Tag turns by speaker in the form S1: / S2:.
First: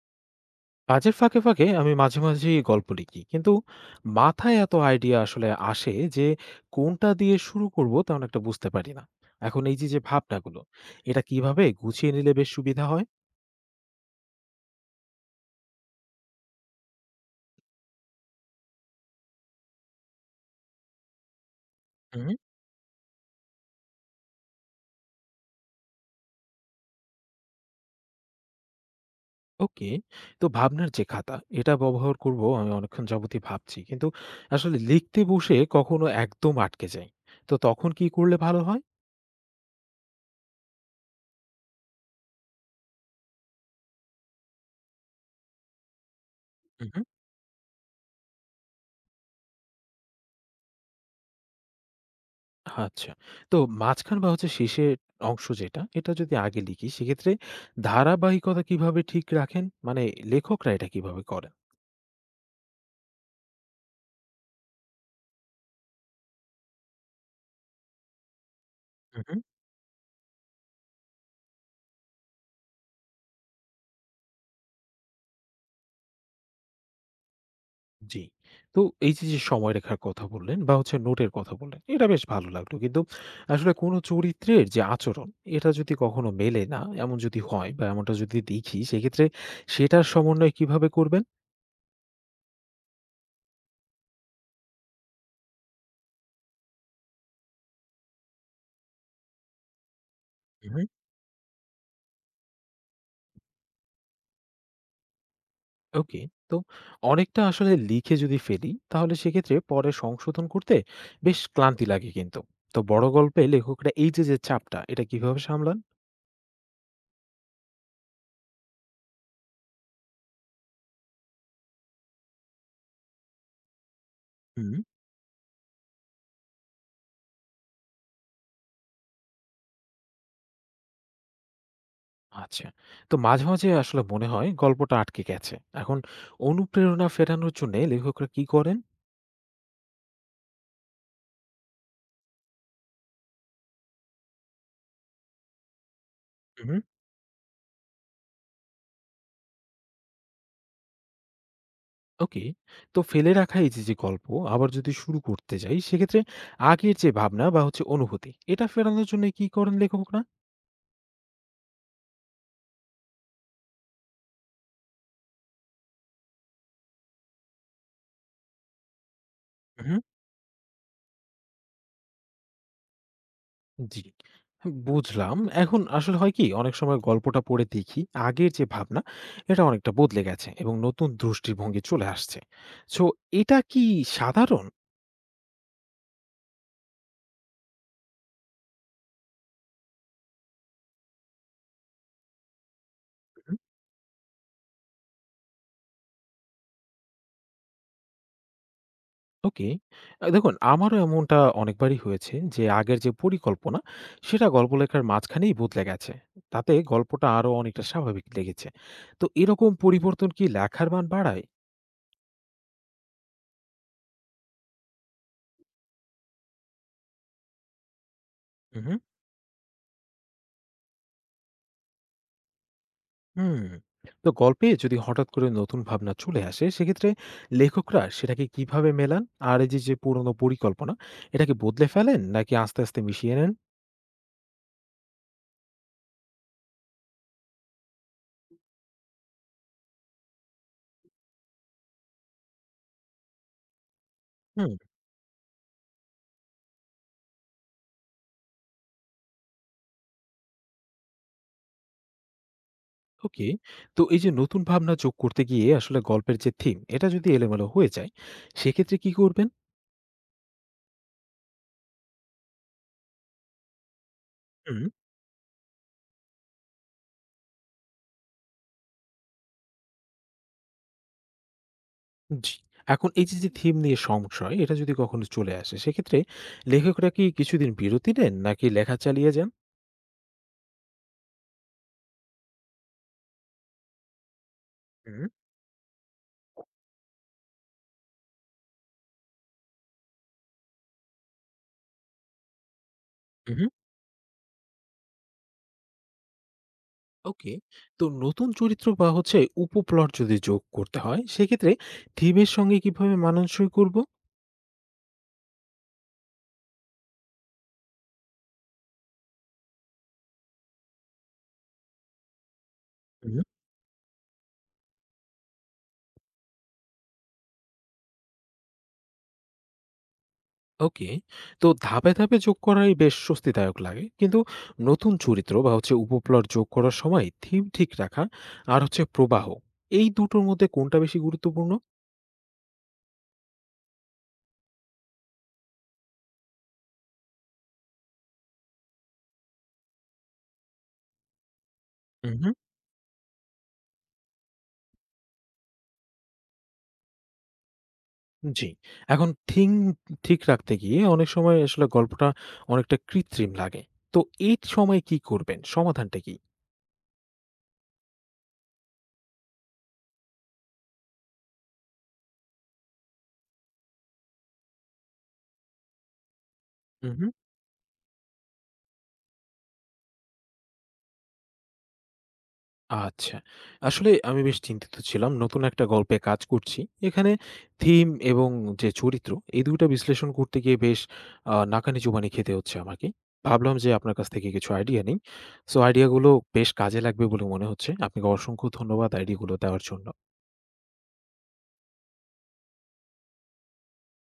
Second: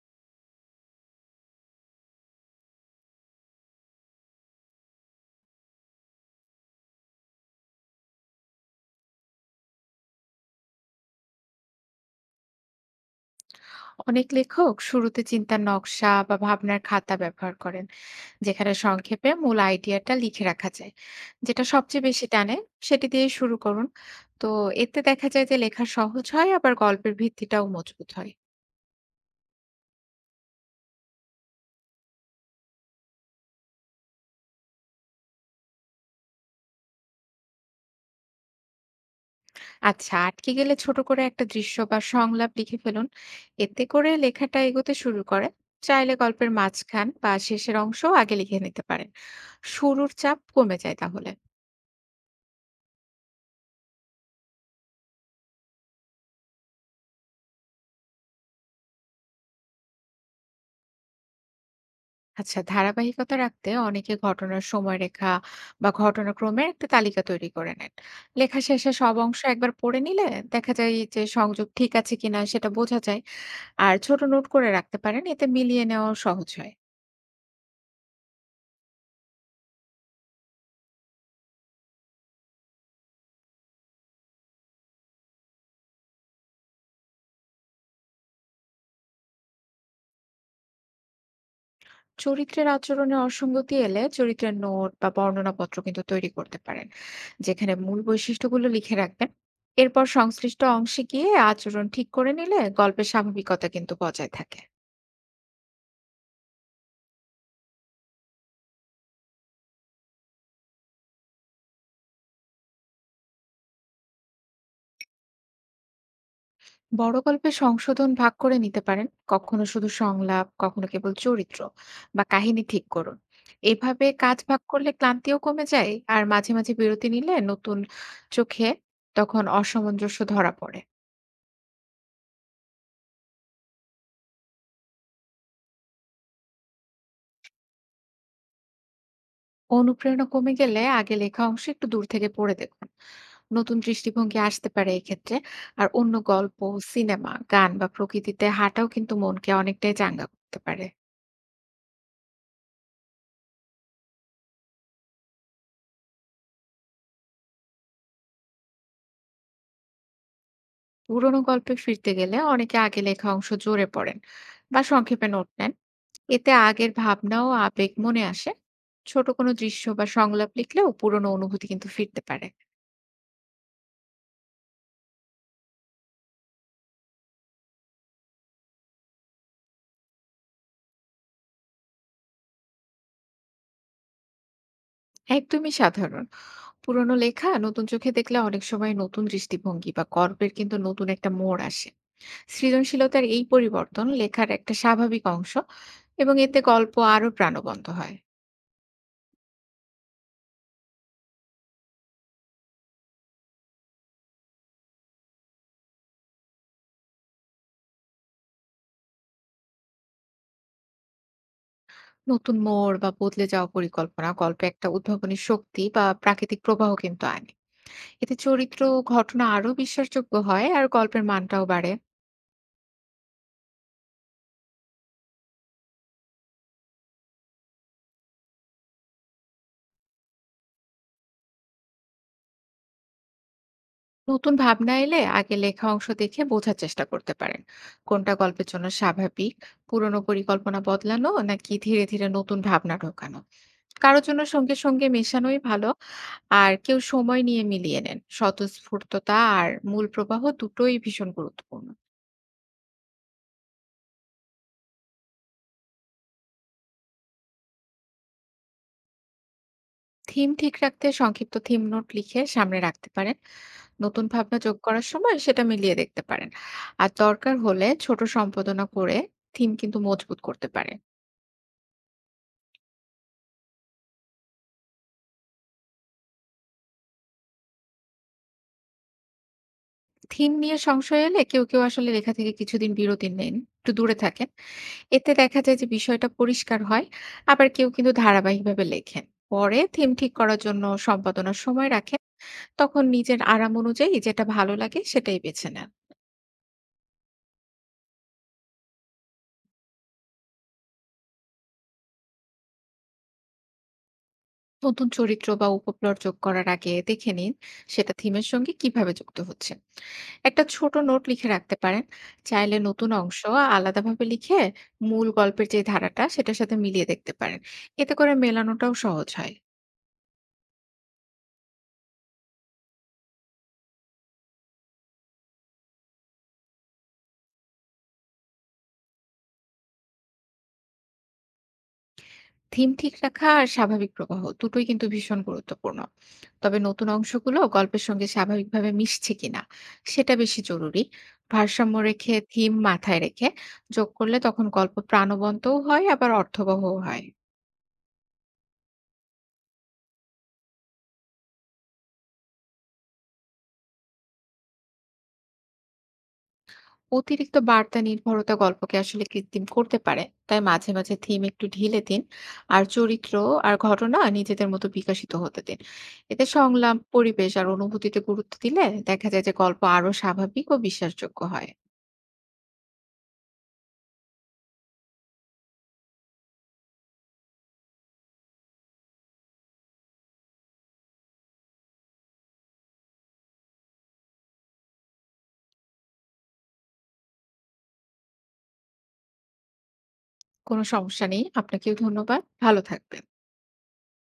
S1: কাজের ফাঁকে ফাঁকে আমি মাঝে মাঝেই গল্প লিখি, কিন্তু মাথায় এত আইডিয়া আসলে আসে যে কোনটা দিয়ে শুরু করব তেমন একটা বুঝতে পারি না। এখন এই যে ভাবনাগুলো, এটা কিভাবে গুছিয়ে নিলে বেশ সুবিধা হয়?
S2: অনেক লেখক শুরুতে চিন্তার নকশা বা ভাবনার খাতা ব্যবহার করেন, যেখানে সংক্ষেপে মূল আইডিয়াটা লিখে রাখা যায়। যেটা সবচেয়ে বেশি
S1: হুম।
S2: টানে সেটি দিয়ে শুরু করুন। তো এতে দেখা যায় যে লেখা সহজ হয়, আবার গল্পের ভিত্তিটাও মজবুত হয়।
S1: ওকে। তো ভাবনার যে খাতা, এটা ব্যবহার করব আমি অনেকক্ষণ যাবতই ভাবছি, কিন্তু আসলে লিখতে বসে কখনো একদম আটকে যাই। তো তখন কি করলে ভালো হয়?
S2: আচ্ছা, আটকে গেলে ছোট করে একটা দৃশ্য বা সংলাপ লিখে ফেলুন, এতে করে লেখাটা এগোতে শুরু করে। চাইলে গল্পের মাঝখান বা শেষের অংশও আগে লিখে নিতে পারেন, শুরুর চাপ কমে যায় তাহলে।
S1: আচ্ছা। তো মাঝখান বা হচ্ছে শেষের অংশ যেটা, এটা যদি আগে লিখি সেক্ষেত্রে ধারাবাহিকতা কিভাবে ঠিক রাখেন? মানে লেখকরা এটা কিভাবে করেন?
S2: আচ্ছা, ধারাবাহিকতা রাখতে অনেকে ঘটনার সময়রেখা বা ঘটনাক্রমের একটা তালিকা তৈরি করে নেন। লেখা শেষে সব
S1: হু, হু।
S2: অংশ একবার পড়ে নিলে দেখা যায় যে সংযোগ ঠিক আছে কিনা সেটা বোঝা যায়। আর ছোট নোট করে রাখতে পারেন, এতে মিলিয়ে নেওয়া সহজ হয়।
S1: জি। তো এই যে সময়রেখার কথা বললেন বা হচ্ছে নোটের কথা বললেন, এটা বেশ ভালো লাগলো। কিন্তু আসলে কোন চরিত্রের যে আচরণ, এটা যদি কখনো মেলে না, এমন যদি হয় বা এমনটা যদি দেখি সেক্ষেত্রে সেটার সমন্বয় কিভাবে করবেন?
S2: চরিত্রের আচরণে অসঙ্গতি এলে চরিত্রের নোট বা বর্ণনাপত্র কিন্তু তৈরি করতে পারেন, যেখানে মূল বৈশিষ্ট্যগুলো লিখে রাখবেন। এরপর সংশ্লিষ্ট অংশে গিয়ে আচরণ ঠিক করে নিলে গল্পের স্বাভাবিকতা কিন্তু বজায় থাকে।
S1: ওকে। তো অনেকটা আসলে লিখে যদি ফেলি তাহলে সেক্ষেত্রে পরে সংশোধন করতে বেশ ক্লান্তি লাগে, কিন্তু তো বড় গল্পে লেখকরা এই যে যে চাপটা এটা কিভাবে সামলান?
S2: বড় গল্পে সংশোধন ভাগ করে নিতে পারেন, কখনো শুধু সংলাপ, কখনো কেবল চরিত্র বা কাহিনী ঠিক করুন। এভাবে কাজ ভাগ
S1: হুম।
S2: করলে ক্লান্তিও কমে যায়, আর মাঝে মাঝে বিরতি নিলে নতুন চোখে তখন অসামঞ্জস্য ধরা পড়ে।
S1: আচ্ছা। তো মাঝে মাঝে আসলে মনে হয় গল্পটা আটকে গেছে। এখন অনুপ্রেরণা ফেরানোর জন্য লেখকরা কি করেন?
S2: অনুপ্রেরণা কমে গেলে আগে লেখা অংশ একটু দূর থেকে পড়ে দেখুন, নতুন দৃষ্টিভঙ্গি আসতে পারে এক্ষেত্রে। আর অন্য গল্প,
S1: হুম।
S2: সিনেমা, গান বা প্রকৃতিতে হাঁটাও কিন্তু মনকে অনেকটাই চাঙ্গা করতে পারে।
S1: ওকে। তো ফেলে রাখা এই যে যে গল্প আবার যদি শুরু করতে যাই সেক্ষেত্রে আগের যে ভাবনা বা হচ্ছে অনুভূতি এটা ফেরানোর জন্য কি করেন লেখকরা?
S2: পুরোনো গল্পে ফিরতে গেলে অনেকে আগে লেখা অংশ জোরে পড়েন বা সংক্ষেপে নোট নেন, এতে আগের ভাবনা ও আবেগ মনে আসে। ছোট কোনো দৃশ্য বা সংলাপ লিখলেও পুরোনো অনুভূতি কিন্তু ফিরতে পারে।
S1: জি। হ্যাঁ, বুঝলাম। এখন আসলে হয় কি? অনেক সময় গল্পটা পড়ে দেখি আগের যে ভাবনা, এটা অনেকটা বদলে গেছে এবং নতুন দৃষ্টিভঙ্গি চলে আসছে। সো এটা কি সাধারণ?
S2: একদমই সাধারণ। পুরোনো লেখা নতুন চোখে দেখলে অনেক সময় নতুন দৃষ্টিভঙ্গি বা গল্পের কিন্তু নতুন একটা মোড় আসে। সৃজনশীলতার এই
S1: হুম,
S2: পরিবর্তন লেখার একটা স্বাভাবিক অংশ, এবং এতে গল্প আরো প্রাণবন্ত হয়।
S1: ওকে। দেখুন আমারও এমনটা অনেকবারই হয়েছে যে আগের যে পরিকল্পনা, সেটা গল্প লেখার মাঝখানেই বদলে গেছে। তাতে গল্পটা আরো অনেকটা স্বাভাবিক লেগেছে। তো এরকম পরিবর্তন কি লেখার মান বাড়ায়?
S2: নতুন মোড় বা বদলে যাওয়া পরিকল্পনা গল্পে একটা উদ্ভাবনী শক্তি বা প্রাকৃতিক প্রবাহ কিন্তু আনে। এতে চরিত্র
S1: উহু।
S2: ও ঘটনা আরো বিশ্বাসযোগ্য হয়, আর গল্পের মানটাও বাড়ে।
S1: হুম। তো গল্পে যদি হঠাৎ করে নতুন ভাবনা চলে আসে সেক্ষেত্রে লেখকরা সেটাকে কিভাবে মেলান, আর এই যে যে পুরনো পরিকল্পনা এটাকে বদলে ফেলেন নাকি আস্তে আস্তে মিশিয়ে নেন?
S2: নতুন ভাবনা এলে আগে লেখা অংশ দেখে বোঝার চেষ্টা করতে পারেন কোনটা গল্পের জন্য স্বাভাবিক, পুরনো পরিকল্পনা বদলানো নাকি ধীরে ধীরে নতুন ভাবনা ঢোকানো। কারোর জন্য
S1: হুম।
S2: সঙ্গে সঙ্গে মেশানোই ভালো, আর কেউ সময় নিয়ে মিলিয়ে নেন। স্বতঃস্ফূর্ততা আর মূল প্রবাহ দুটোই ভীষণ গুরুত্বপূর্ণ।
S1: ওকে। তো এই যে নতুন ভাবনা যোগ করতে গিয়ে আসলে গল্পের যে থিম এটা যদি এলোমেলো হয়ে যায় সেক্ষেত্রে কি করবেন?
S2: থিম ঠিক রাখতে সংক্ষিপ্ত থিম নোট লিখে সামনে রাখতে পারেন। নতুন ভাবনা যোগ
S1: হুম।
S2: করার সময় সেটা মিলিয়ে দেখতে পারেন, আর দরকার হলে ছোট সম্পাদনা করে থিম কিন্তু মজবুত করতে পারে।
S1: জি। এখন এই যে যে থিম নিয়ে সংশয় এটা যদি কখনো চলে আসে সেক্ষেত্রে লেখকরা কি কিছুদিন বিরতি নেন নাকি লেখা চালিয়ে যান?
S2: থিম নিয়ে সংশয় এলে কেউ কেউ আসলে লেখা থেকে কিছুদিন বিরতি নেন, একটু দূরে থাকেন।
S1: হুম।
S2: এতে দেখা যায় যে বিষয়টা পরিষ্কার হয়। আবার কেউ কিন্তু ধারাবাহিকভাবে লেখেন, পরে থিম ঠিক করার জন্য সম্পাদনার সময় রাখেন। তখন নিজের
S1: হুম।
S2: আরাম অনুযায়ী যেটা ভালো লাগে সেটাই বেছে নেন।
S1: ওকে। তো নতুন চরিত্র বা হচ্ছে উপপ্লট যদি যোগ করতে হয় সেক্ষেত্রে থিমের সঙ্গে কিভাবে মানানসই করব?
S2: নতুন চরিত্র বা উপপ্লট যোগ করার আগে দেখে নিন সেটা থিমের সঙ্গে কিভাবে যুক্ত হচ্ছে। একটা ছোট নোট লিখে রাখতে পারেন। চাইলে নতুন
S1: হুম।
S2: অংশ আলাদাভাবে লিখে মূল গল্পের যে ধারাটা সেটার সাথে মিলিয়ে দেখতে পারেন, এতে করে মেলানোটাও সহজ হয়।
S1: ওকে। তো ধাপে ধাপে যোগ করাই বেশ স্বস্তিদায়ক লাগে, কিন্তু নতুন চরিত্র বা হচ্ছে উপপ্লট যোগ করার সময় থিম ঠিক রাখা আর হচ্ছে প্রবাহ, এই দুটোর মধ্যে কোনটা বেশি গুরুত্বপূর্ণ?
S2: থিম ঠিক রাখা আর স্বাভাবিক প্রবাহ দুটোই কিন্তু ভীষণ গুরুত্বপূর্ণ, তবে নতুন অংশগুলো গল্পের সঙ্গে স্বাভাবিকভাবে মিশছে কিনা সেটা বেশি জরুরি। ভারসাম্য রেখে,
S1: হুম।
S2: থিম মাথায় রেখে যোগ করলে তখন গল্প প্রাণবন্তও হয়, আবার অর্থবহও হয়।
S1: জি। এখন থিম ঠিক রাখতে গিয়ে অনেক সময় আসলে গল্পটা অনেকটা কৃত্রিম লাগে। তো এই সময় কি করবেন, সমাধানটা কি?
S2: অতিরিক্ত বার্তা নির্ভরতা গল্পকে আসলে কৃত্রিম করতে পারে, তাই মাঝে মাঝে থিম একটু ঢিলে দিন। আর চরিত্র আর ঘটনা নিজেদের মতো বিকশিত হতে দিন। এতে সংলাপ, পরিবেশ আর অনুভূতিতে গুরুত্ব দিলে দেখা যায় যে গল্প আরো স্বাভাবিক ও বিশ্বাসযোগ্য হয়।
S1: আচ্ছা। আসলে আমি বেশ চিন্তিত ছিলাম। নতুন একটা গল্পে কাজ করছি। এখানে থিম এবং যে চরিত্র, এই ২ টা বিশ্লেষণ করতে গিয়ে বেশ নাকানি-চুবানি খেতে হচ্ছে আমাকে। ভাবলাম যে আপনার কাছ থেকে কিছু আইডিয়া নিই। সো আইডিয়াগুলো বেশ কাজে লাগবে বলে মনে হচ্ছে। আপনাকে অসংখ্য ধন্যবাদ আইডিয়াগুলো দেওয়ার জন্য।
S2: কোনো সমস্যা নেই, আপনাকেও ধন্যবাদ, ভালো থাকবেন।